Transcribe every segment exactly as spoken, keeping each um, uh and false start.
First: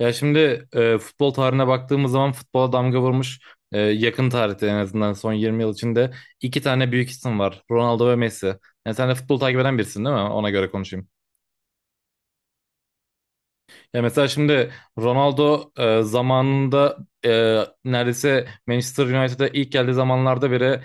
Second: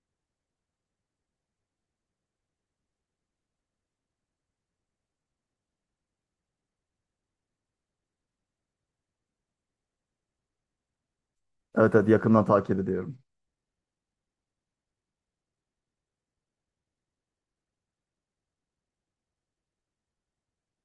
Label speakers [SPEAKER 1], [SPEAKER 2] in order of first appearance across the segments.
[SPEAKER 1] Ya şimdi e, futbol tarihine baktığımız zaman futbola damga vurmuş e, yakın tarihte en azından son yirmi yıl içinde iki tane büyük isim var. Ronaldo ve Messi. Yani sen de futbol takip eden birisin değil mi? Ona göre konuşayım.
[SPEAKER 2] Evet, evet, yakından takip ediyorum.
[SPEAKER 1] Ya mesela şimdi Ronaldo e, zamanında e, neredeyse Manchester United'a ilk geldiği zamanlarda bile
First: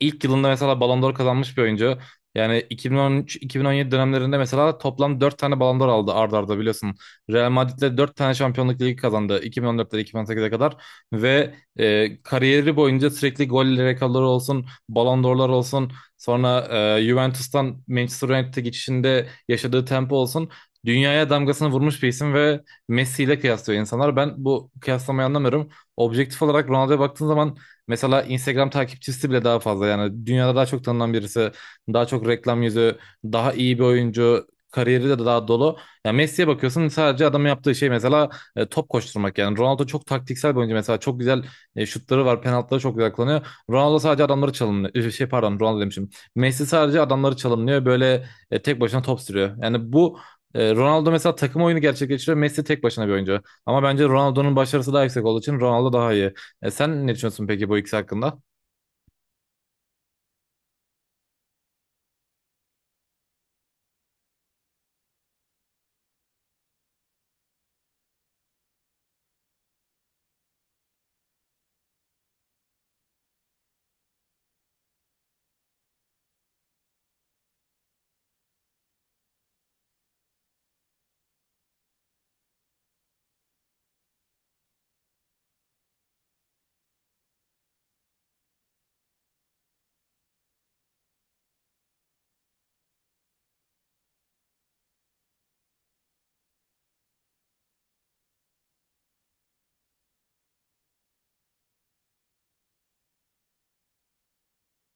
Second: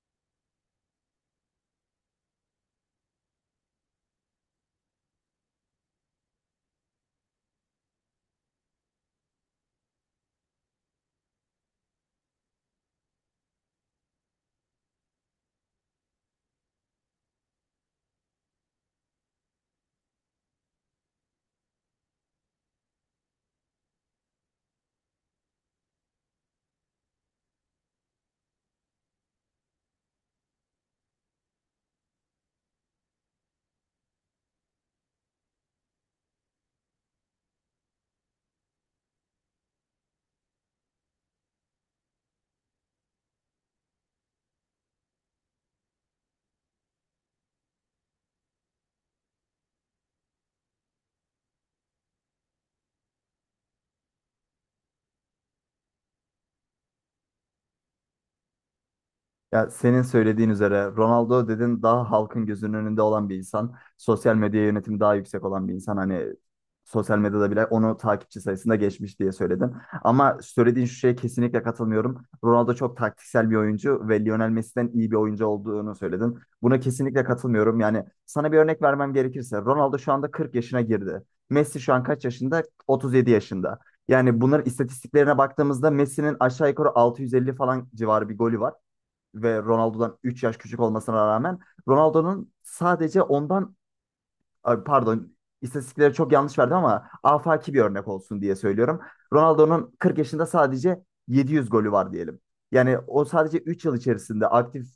[SPEAKER 1] ilk yılında mesela Ballon d'Or kazanmış bir oyuncu. Yani iki bin on üç-iki bin on yedi dönemlerinde mesela toplam dört tane Ballon d'Or aldı arda arda biliyorsun. Real Madrid'le dört tane Şampiyonluk Ligi kazandı iki bin on dörtte iki bin on sekize kadar ve e, kariyeri boyunca sürekli gol rekorları olsun, Ballon d'Or'lar olsun, sonra e, Juventus'tan Manchester United'e geçişinde yaşadığı tempo olsun dünyaya damgasını vurmuş bir isim ve Messi ile kıyaslıyor insanlar. Ben bu kıyaslamayı anlamıyorum. Objektif olarak Ronaldo'ya baktığın zaman mesela Instagram takipçisi bile daha fazla. Yani dünyada daha çok tanınan birisi, daha çok reklam yüzü, daha iyi bir oyuncu, kariyeri de daha dolu. Ya Messi'ye bakıyorsun, sadece adamın yaptığı şey mesela e, top koşturmak yani. Ronaldo çok taktiksel bir oyuncu, mesela çok güzel e, şutları var, penaltıları çok güzel kullanıyor. Ronaldo sadece adamları çalımlıyor. Şey pardon, Ronaldo demişim. Messi sadece adamları çalımlıyor. Böyle e, tek başına top sürüyor. Yani bu e, Ronaldo mesela takım oyunu gerçekleştiriyor. Messi tek başına bir oyuncu. Ama bence Ronaldo'nun başarısı daha yüksek olduğu için Ronaldo daha iyi. E, sen ne düşünüyorsun peki bu ikisi hakkında?
[SPEAKER 2] Ya senin söylediğin üzere Ronaldo dedin, daha halkın gözünün önünde olan bir insan. Sosyal medya yönetimi daha yüksek olan bir insan. Hani sosyal medyada bile onu takipçi sayısında geçmiş diye söyledin. Ama söylediğin şu şeye kesinlikle katılmıyorum. Ronaldo çok taktiksel bir oyuncu ve Lionel Messi'den iyi bir oyuncu olduğunu söyledin. Buna kesinlikle katılmıyorum. Yani sana bir örnek vermem gerekirse Ronaldo şu anda kırk yaşına girdi. Messi şu an kaç yaşında? otuz yedi yaşında. Yani bunların istatistiklerine baktığımızda Messi'nin aşağı yukarı altı yüz elli falan civarı bir golü var ve Ronaldo'dan üç yaş küçük olmasına rağmen Ronaldo'nun sadece ondan Ay, pardon, istatistikleri çok yanlış verdim ama afaki bir örnek olsun diye söylüyorum. Ronaldo'nun kırk yaşında sadece yedi yüz golü var diyelim. Yani o sadece üç yıl içerisinde aktif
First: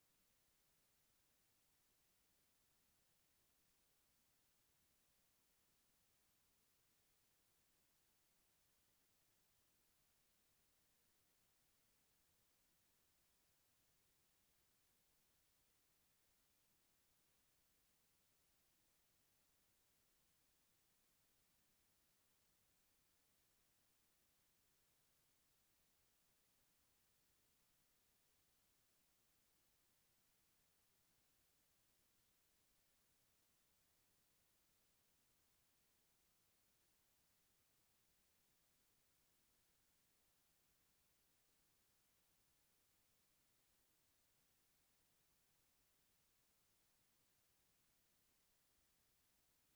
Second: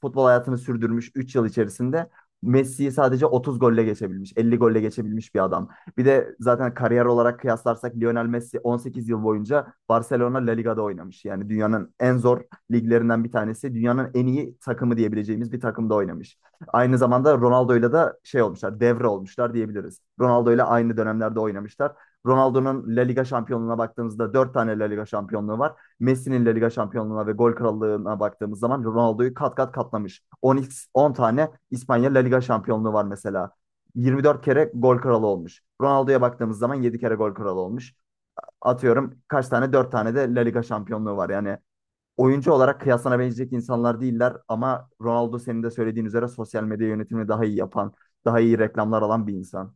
[SPEAKER 2] futbol hayatını sürdürmüş, üç yıl içerisinde Messi'yi sadece otuz golle geçebilmiş, elli golle geçebilmiş bir adam. Bir de zaten kariyer olarak kıyaslarsak Lionel Messi on sekiz yıl boyunca Barcelona La Liga'da oynamış. Yani dünyanın en zor liglerinden bir tanesi, dünyanın en iyi takımı diyebileceğimiz bir takımda oynamış. Aynı zamanda Ronaldo'yla da şey olmuşlar, devre olmuşlar diyebiliriz. Ronaldo'yla aynı dönemlerde oynamışlar. Ronaldo'nun La Liga şampiyonluğuna baktığımızda dört tane La Liga şampiyonluğu var. Messi'nin La Liga şampiyonluğuna ve gol krallığına baktığımız zaman Ronaldo'yu kat kat katlamış. 10, On tane İspanya La Liga şampiyonluğu var mesela. Yirmi dört kere gol kralı olmuş. Ronaldo'ya baktığımız zaman yedi kere gol kralı olmuş. Atıyorum kaç tane? Dört tane de La Liga şampiyonluğu var. Yani oyuncu olarak kıyasına benecek insanlar değiller ama Ronaldo senin de söylediğin üzere sosyal medya yönetimini daha iyi yapan, daha iyi reklamlar alan bir insan.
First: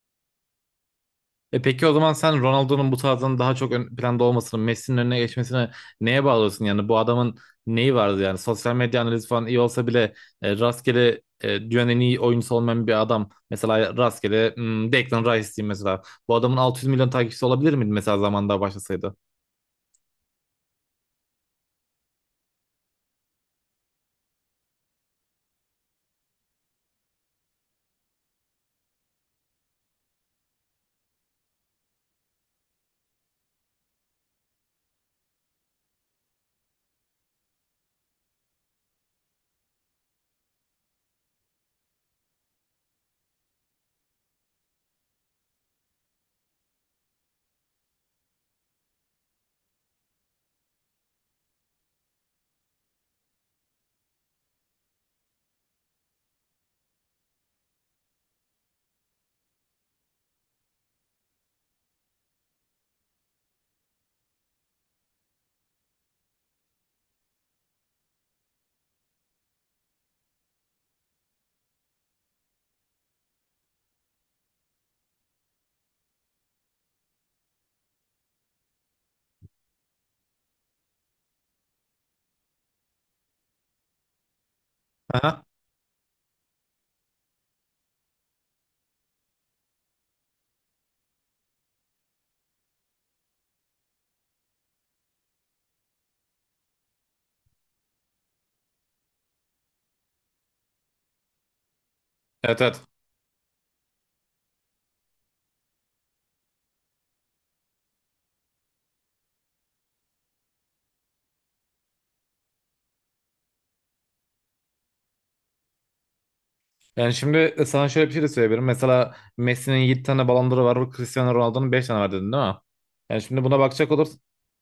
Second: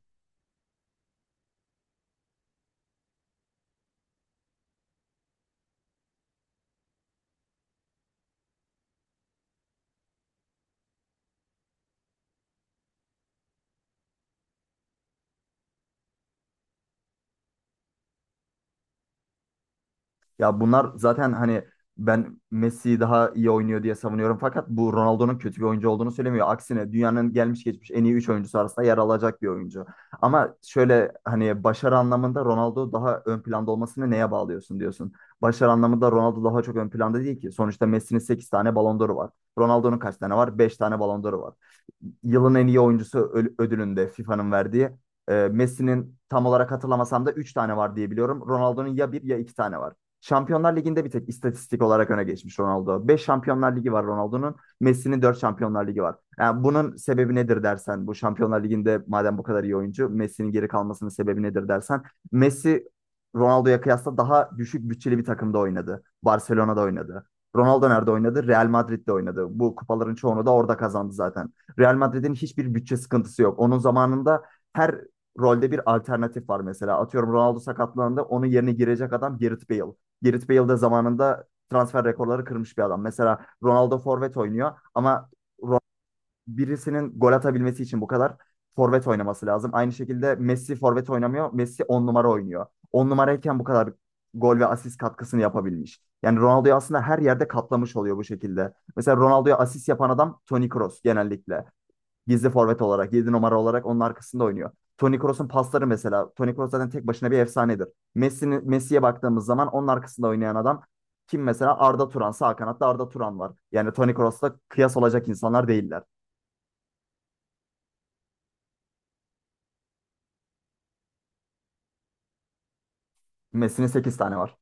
[SPEAKER 1] E peki o zaman sen Ronaldo'nun bu tarzdan daha çok ön planda olmasını, Messi'nin önüne geçmesini neye bağlıyorsun? Yani bu adamın neyi vardı yani? Sosyal medya analizi falan iyi olsa bile e, rastgele, e, dünyanın en iyi oyuncusu olmayan bir adam. Mesela rastgele, hmm, Declan Rice diyeyim mesela. Bu adamın altı yüz milyon takipçisi olabilir miydi mesela zamanda başlasaydı?
[SPEAKER 2] Ya bunlar zaten hani ben Messi daha iyi oynuyor diye savunuyorum. Fakat bu Ronaldo'nun kötü bir oyuncu olduğunu söylemiyor. Aksine dünyanın gelmiş geçmiş en iyi üç oyuncusu arasında yer alacak bir oyuncu. Ama şöyle hani başarı anlamında Ronaldo daha ön planda olmasını neye bağlıyorsun diyorsun. Başarı anlamında Ronaldo daha çok ön planda değil ki. Sonuçta Messi'nin sekiz tane Ballon d'Or'u var. Ronaldo'nun kaç tane var? Beş tane Ballon d'Or'u var. Yılın en iyi oyuncusu ö- ödülünde FIFA'nın verdiği. e, Messi'nin tam olarak hatırlamasam da üç tane var diye biliyorum. Ronaldo'nun ya bir ya iki tane var. Şampiyonlar Ligi'nde bir tek istatistik olarak öne geçmiş Ronaldo. Beş Şampiyonlar Ligi var Ronaldo'nun. Messi'nin dört Şampiyonlar Ligi var. Yani bunun sebebi nedir dersen, bu Şampiyonlar Ligi'nde madem bu kadar iyi oyuncu, Messi'nin geri kalmasının sebebi nedir dersen, Messi Ronaldo'ya kıyasla daha düşük bütçeli bir takımda oynadı. Barcelona'da oynadı. Ronaldo nerede oynadı? Real Madrid'de oynadı. Bu kupaların çoğunu da orada kazandı zaten. Real Madrid'in hiçbir bütçe sıkıntısı yok. Onun zamanında her rolde bir alternatif var mesela. Atıyorum Ronaldo sakatlandı. Onun yerine girecek adam Gareth Bale. Gareth Bale de zamanında transfer rekorları kırmış bir adam. Mesela Ronaldo forvet oynuyor ama
[SPEAKER 1] Aha.
[SPEAKER 2] Ro- birisinin gol atabilmesi için bu kadar forvet oynaması lazım. Aynı şekilde Messi forvet oynamıyor. Messi on numara oynuyor. On numarayken bu kadar gol ve asist katkısını yapabilmiş. Yani Ronaldo'yu aslında her yerde katlamış oluyor bu şekilde. Mesela Ronaldo'ya asist yapan adam Toni Kroos genellikle. Gizli
[SPEAKER 1] Evet, evet.
[SPEAKER 2] forvet olarak, yedi numara olarak onun arkasında oynuyor. Toni Kroos'un pasları mesela. Toni Kroos zaten tek başına bir efsanedir. Messi'nin Messi'ye baktığımız zaman onun arkasında oynayan adam kim mesela? Arda Turan. Sağ kanatta Arda Turan var. Yani Toni Kroos'la kıyas olacak insanlar değiller.
[SPEAKER 1] Yani şimdi e, sana şöyle bir şey de söyleyebilirim. Mesela Messi'nin yedi tane Ballon d'Or'u var. Cristiano Ronaldo'nun beş tane var dedin değil mi? Yani şimdi buna
[SPEAKER 2] Messi'nin
[SPEAKER 1] bakacak olur,
[SPEAKER 2] sekiz tane var.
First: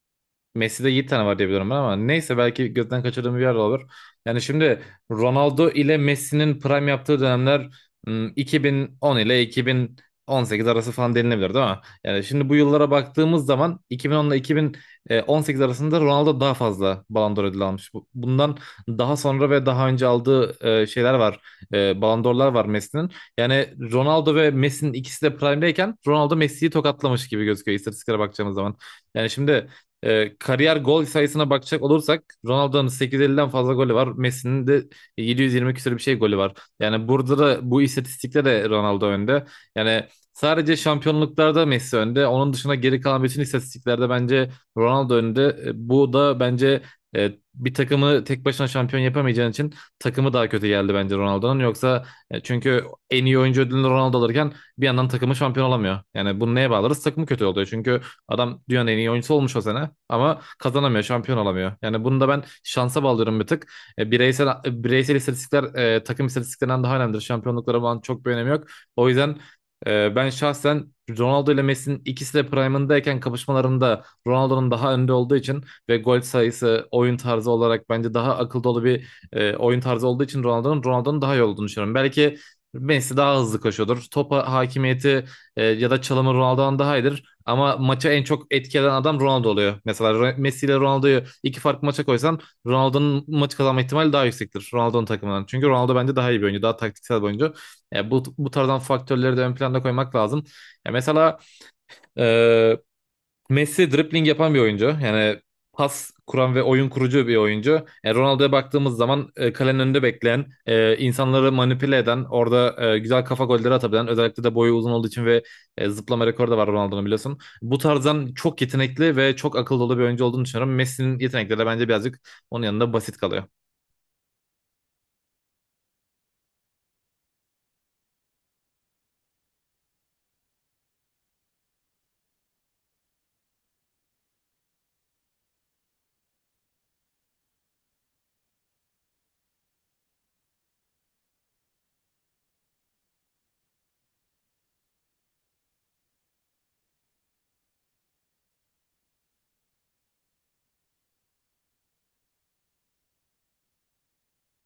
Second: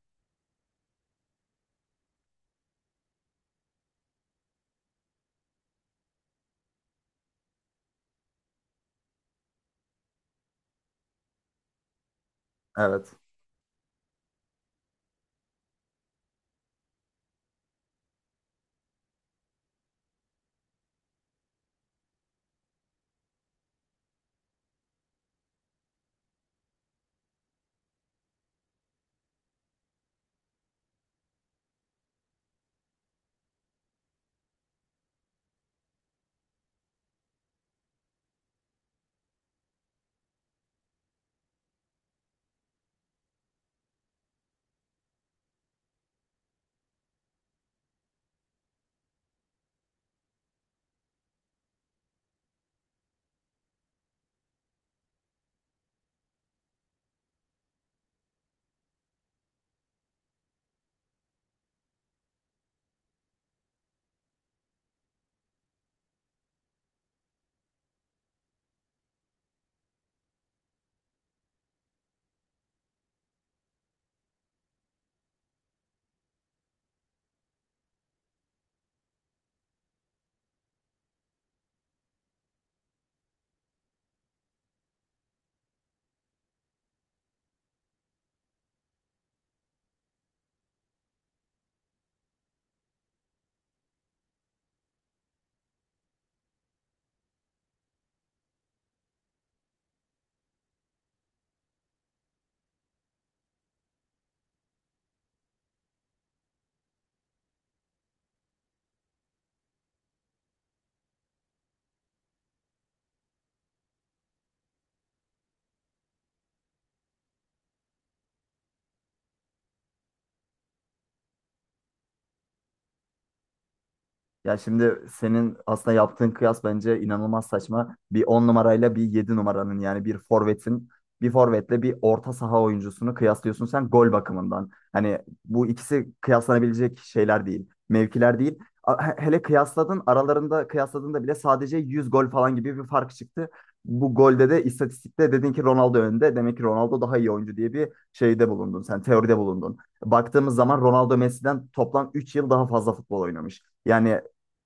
[SPEAKER 1] Messi'de yedi tane var diye biliyorum ben ama neyse, belki gözden kaçırdığım bir yer de olabilir. Yani şimdi Ronaldo ile Messi'nin prime yaptığı dönemler ım, iki bin on ile iki bin on sekiz arası falan denilebilir değil mi? Yani şimdi bu yıllara
[SPEAKER 2] Evet.
[SPEAKER 1] baktığımız zaman iki bin on ile iki bin on sekiz arasında Ronaldo daha fazla Ballon d'Or ödülü almış. Bu- Bundan daha sonra ve daha önce aldığı e, şeyler var. E, Ballon d'Or'lar var Messi'nin. Yani Ronaldo ve Messi'nin ikisi de prime'deyken Ronaldo Messi'yi tokatlamış gibi gözüküyor istatistiklere bakacağımız zaman. Yani şimdi ee, kariyer gol sayısına bakacak olursak Ronaldo'nun sekiz yüz elliden fazla golü var. Messi'nin de yedi yüz yirmi küsur bir şey golü var. Yani burada da, bu istatistikte de Ronaldo önde. Yani sadece şampiyonluklarda Messi önde. Onun dışında geri kalan bütün istatistiklerde bence Ronaldo önde. E, bu da bence e, bir takımı tek başına şampiyon yapamayacağın için takımı daha kötü geldi bence Ronaldo'nun. Yoksa e, çünkü en iyi oyuncu ödülünü Ronaldo alırken bir yandan takımı şampiyon olamıyor. Yani bunu neye bağlarız? Takımı kötü oluyor. Çünkü adam dünyanın en iyi oyuncusu olmuş o sene ama kazanamıyor, şampiyon olamıyor. Yani bunu da ben şansa bağlıyorum bir tık. E, bireysel e, bireysel istatistikler e, takım istatistiklerinden daha önemlidir. Şampiyonluklara bağlı çok bir önemi yok. O yüzden e, ben şahsen Ronaldo ile Messi'nin ikisi de prime'ındayken kapışmalarında Ronaldo'nun daha önde olduğu için ve gol sayısı, oyun tarzı olarak bence daha akıl dolu bir e, oyun tarzı olduğu için Ronaldo'nun Ronaldo'nun daha iyi olduğunu düşünüyorum. Belki Messi daha hızlı koşuyordur. Topa hakimiyeti e, ya da çalımı Ronaldo'dan daha iyidir. Ama maçı en çok etkileyen adam Ronaldo oluyor. Mesela Messi ile Ronaldo'yu iki farklı maça koysan Ronaldo'nun maçı kazanma ihtimali daha yüksektir. Ronaldo'nun takımından. Çünkü Ronaldo bence daha iyi bir oyuncu. Daha taktiksel bir oyuncu. Ya bu, bu tarzdan faktörleri de ön planda koymak lazım. Ya mesela e, Messi dribbling yapan bir oyuncu. Yani pas kuran ve oyun kurucu bir oyuncu. E, Ronaldo'ya baktığımız zaman e, kalenin önünde bekleyen, e, insanları manipüle eden, orada e, güzel kafa golleri atabilen, özellikle de boyu uzun olduğu için ve e, zıplama rekoru da var Ronaldo'nun, biliyorsun. Bu tarzdan çok yetenekli ve çok akıllı dolu bir oyuncu olduğunu düşünüyorum. Messi'nin yetenekleri de bence birazcık onun yanında basit kalıyor.
[SPEAKER 2] Ya şimdi senin aslında yaptığın kıyas bence inanılmaz saçma. Bir on numarayla bir yedi numaranın yani bir forvetin bir forvetle bir orta saha oyuncusunu kıyaslıyorsun sen gol bakımından. Hani bu ikisi kıyaslanabilecek şeyler değil, mevkiler değil. A- he- Hele kıyasladın aralarında kıyasladığında bile sadece yüz gol falan gibi bir fark çıktı. Bu golde de istatistikte dedin ki Ronaldo önde. Demek ki Ronaldo daha iyi oyuncu diye bir şeyde bulundun. Sen teoride bulundun. Baktığımız zaman Ronaldo Messi'den toplam üç yıl daha fazla futbol oynamış. Yani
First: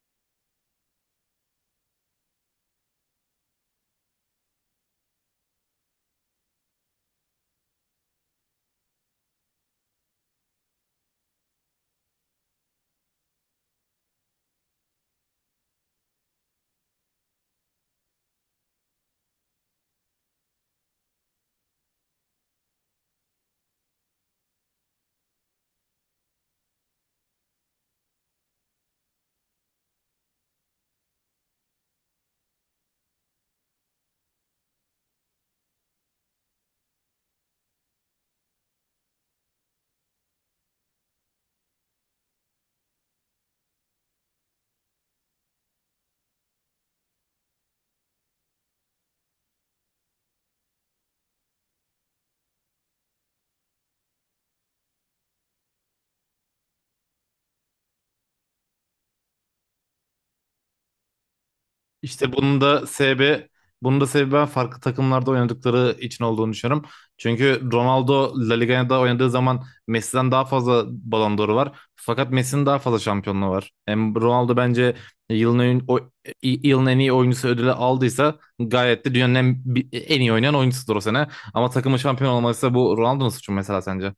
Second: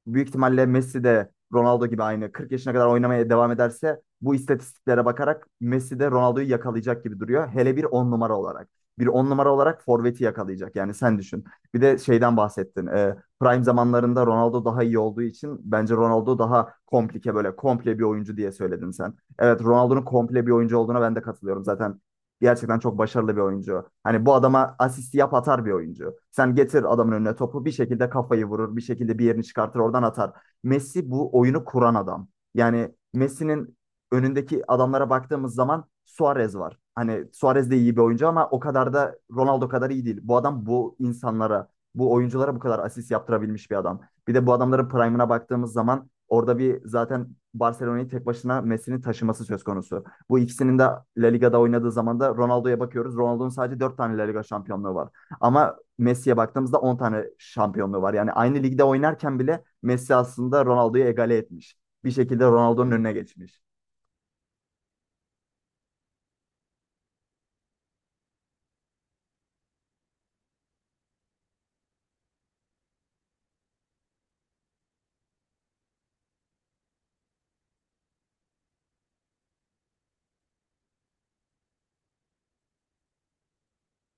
[SPEAKER 2] büyük ihtimalle Messi de Ronaldo gibi aynı kırk yaşına kadar oynamaya devam ederse bu istatistiklere bakarak Messi de Ronaldo'yu yakalayacak gibi duruyor. Hele bir on numara olarak. Bir on numara olarak forveti yakalayacak. Yani sen düşün. Bir de şeyden bahsettin. Ee, prime zamanlarında Ronaldo daha iyi olduğu için bence Ronaldo daha komplike böyle komple bir oyuncu diye söyledin sen. Evet, Ronaldo'nun komple bir oyuncu olduğuna ben de katılıyorum. Zaten gerçekten çok başarılı bir oyuncu. Hani bu adama asist yap atar bir oyuncu. Sen getir adamın önüne topu, bir şekilde kafayı vurur, bir şekilde bir yerini çıkartır oradan atar. Messi bu oyunu kuran adam. Yani Messi'nin önündeki adamlara baktığımız zaman Suarez var. Hani Suarez de iyi bir oyuncu ama o kadar da Ronaldo kadar iyi değil. Bu adam bu insanlara, bu oyunculara bu kadar asist yaptırabilmiş bir adam. Bir de bu adamların prime'ına baktığımız zaman orada bir zaten Barcelona'yı tek başına Messi'nin taşıması söz konusu. Bu ikisinin de La Liga'da oynadığı zaman da Ronaldo'ya bakıyoruz. Ronaldo'nun sadece dört tane La Liga şampiyonluğu var. Ama Messi'ye baktığımızda on tane şampiyonluğu var. Yani aynı ligde oynarken bile Messi aslında Ronaldo'yu egale etmiş. Bir
[SPEAKER 1] İşte
[SPEAKER 2] şekilde
[SPEAKER 1] bunun da
[SPEAKER 2] Ronaldo'nun önüne
[SPEAKER 1] sebebi
[SPEAKER 2] geçmiş.
[SPEAKER 1] bunun da sebebi ben farklı takımlarda oynadıkları için olduğunu düşünüyorum. Çünkü Ronaldo La Liga'da oynadığı zaman Messi'den daha fazla Ballon d'Or'u var. Fakat Messi'nin daha fazla şampiyonluğu var. Hem Ronaldo bence yılın en, o- yılın en iyi oyuncusu ödülü aldıysa gayet de dünyanın en, en iyi oynayan oyuncusudur o sene. Ama takımın şampiyon olmalıysa bu Ronaldo'nun suçu mu mesela sence?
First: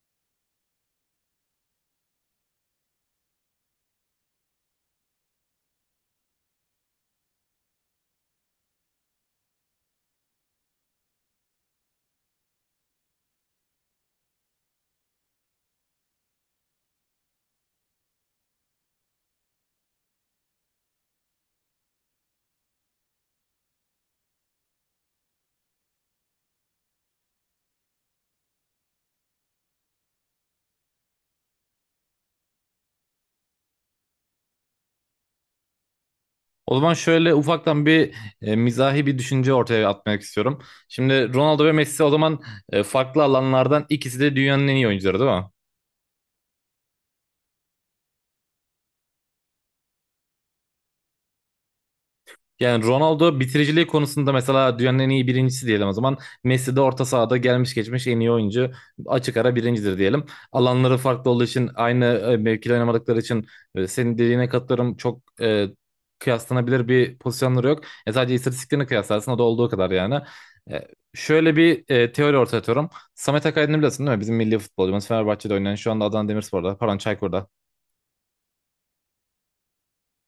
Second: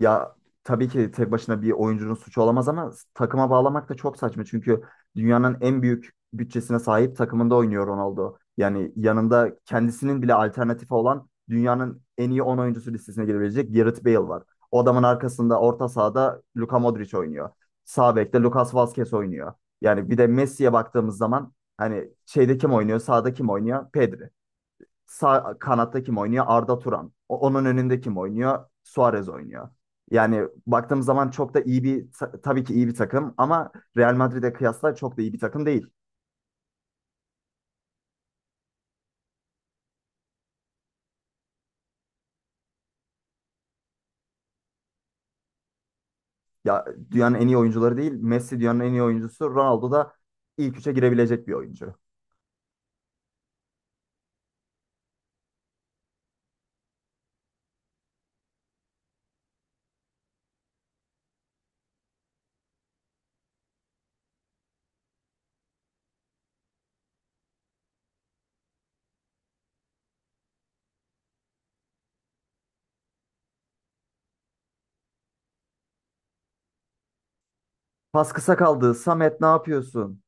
[SPEAKER 2] Ya tabii ki tek başına bir oyuncunun suçu olamaz ama takıma bağlamak da çok saçma. Çünkü dünyanın en büyük bütçesine sahip takımında oynuyor Ronaldo. Yani yanında kendisinin bile alternatifi olan dünyanın en iyi on oyuncusu listesine girebilecek Gareth Bale var. O adamın arkasında orta sahada Luka Modric oynuyor. Sağ bekte Lucas Vazquez oynuyor. Yani bir de Messi'ye baktığımız zaman hani şeyde kim oynuyor, sağda kim oynuyor? Pedri. Sağ kanatta kim oynuyor? Arda Turan. O- onun önünde kim oynuyor? Suarez oynuyor. Yani baktığımız zaman çok da iyi bir ta- tabii ki iyi bir takım ama Real Madrid'e kıyasla çok da iyi bir takım değil.
[SPEAKER 1] O zaman şöyle ufaktan bir e, mizahi bir düşünce ortaya atmak istiyorum. Şimdi Ronaldo ve Messi o zaman e, farklı alanlardan ikisi de dünyanın en iyi oyuncuları değil mi?
[SPEAKER 2] Ya dünyanın en iyi oyuncuları değil. Messi dünyanın en iyi oyuncusu. Ronaldo da ilk üçe girebilecek bir oyuncu.
[SPEAKER 1] Yani Ronaldo bitiriciliği konusunda mesela dünyanın en iyi birincisi diyelim o zaman. Messi de orta sahada gelmiş geçmiş en iyi oyuncu. Açık ara birincidir diyelim. Alanları farklı olduğu için aynı e, mevkide oynamadıkları için e, senin dediğine katılıyorum. Çok e, kıyaslanabilir bir pozisyonları yok. E, sadece istatistiklerini kıyaslarsın, o da olduğu kadar yani. E, Şöyle bir e, teori ortaya atıyorum. Samet Akaydın'ı biliyorsun değil mi? Bizim milli futbolcumuz, Fenerbahçe'de oynayan, şu anda Adana Demirspor'da pardon Çaykur'da.
[SPEAKER 2] Pas kısa kaldı. Samet ne yapıyorsun?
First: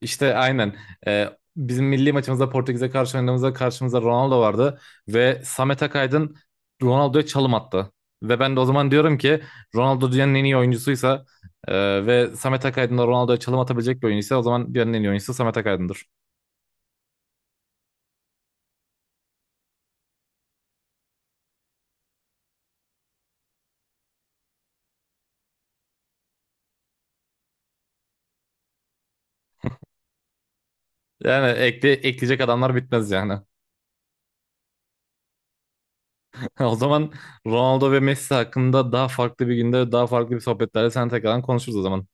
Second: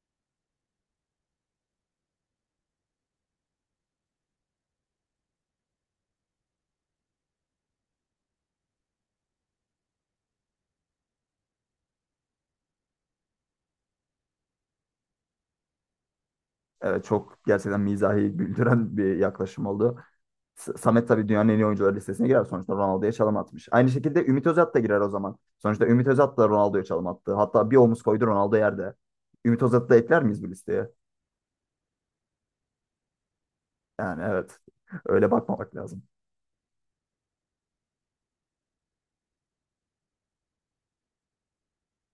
[SPEAKER 1] İşte aynen. Ee, Bizim milli maçımızda Portekiz'e karşı oynadığımızda karşımızda Ronaldo vardı ve Samet Akaydın Ronaldo'ya çalım attı. Ve ben de o zaman diyorum ki Ronaldo dünyanın en iyi oyuncusuysa e, ve Samet Akaydın da Ronaldo'ya çalım atabilecek bir oyuncuysa o zaman dünyanın en iyi oyuncusu Samet Akaydın'dır.
[SPEAKER 2] Evet, çok gerçekten mizahi güldüren bir yaklaşım oldu. S- Samet tabii dünyanın en iyi oyuncuları listesine girer. Sonuçta Ronaldo'ya çalım atmış. Aynı şekilde Ümit Özat da girer o zaman. Sonuçta Ümit Özat da Ronaldo'ya çalım attı. Hatta bir omuz koydu Ronaldo yerde. Ümit Özat'ı da ekler miyiz bu listeye?
[SPEAKER 1] Yani ekle, ekleyecek adamlar bitmez yani.
[SPEAKER 2] Yani evet. Öyle bakmamak lazım.
[SPEAKER 1] O zaman Ronaldo ve Messi hakkında daha farklı bir günde daha farklı bir sohbetlerle sen tekrardan konuşuruz o zaman.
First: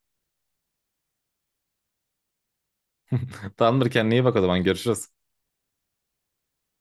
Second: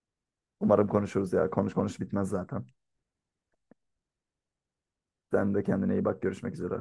[SPEAKER 2] Umarım konuşuruz ya. Konuş konuş bitmez zaten.
[SPEAKER 1] Tamamdır, kendine iyi bak, o zaman görüşürüz.
[SPEAKER 2] Sen de kendine iyi bak. Görüşmek üzere.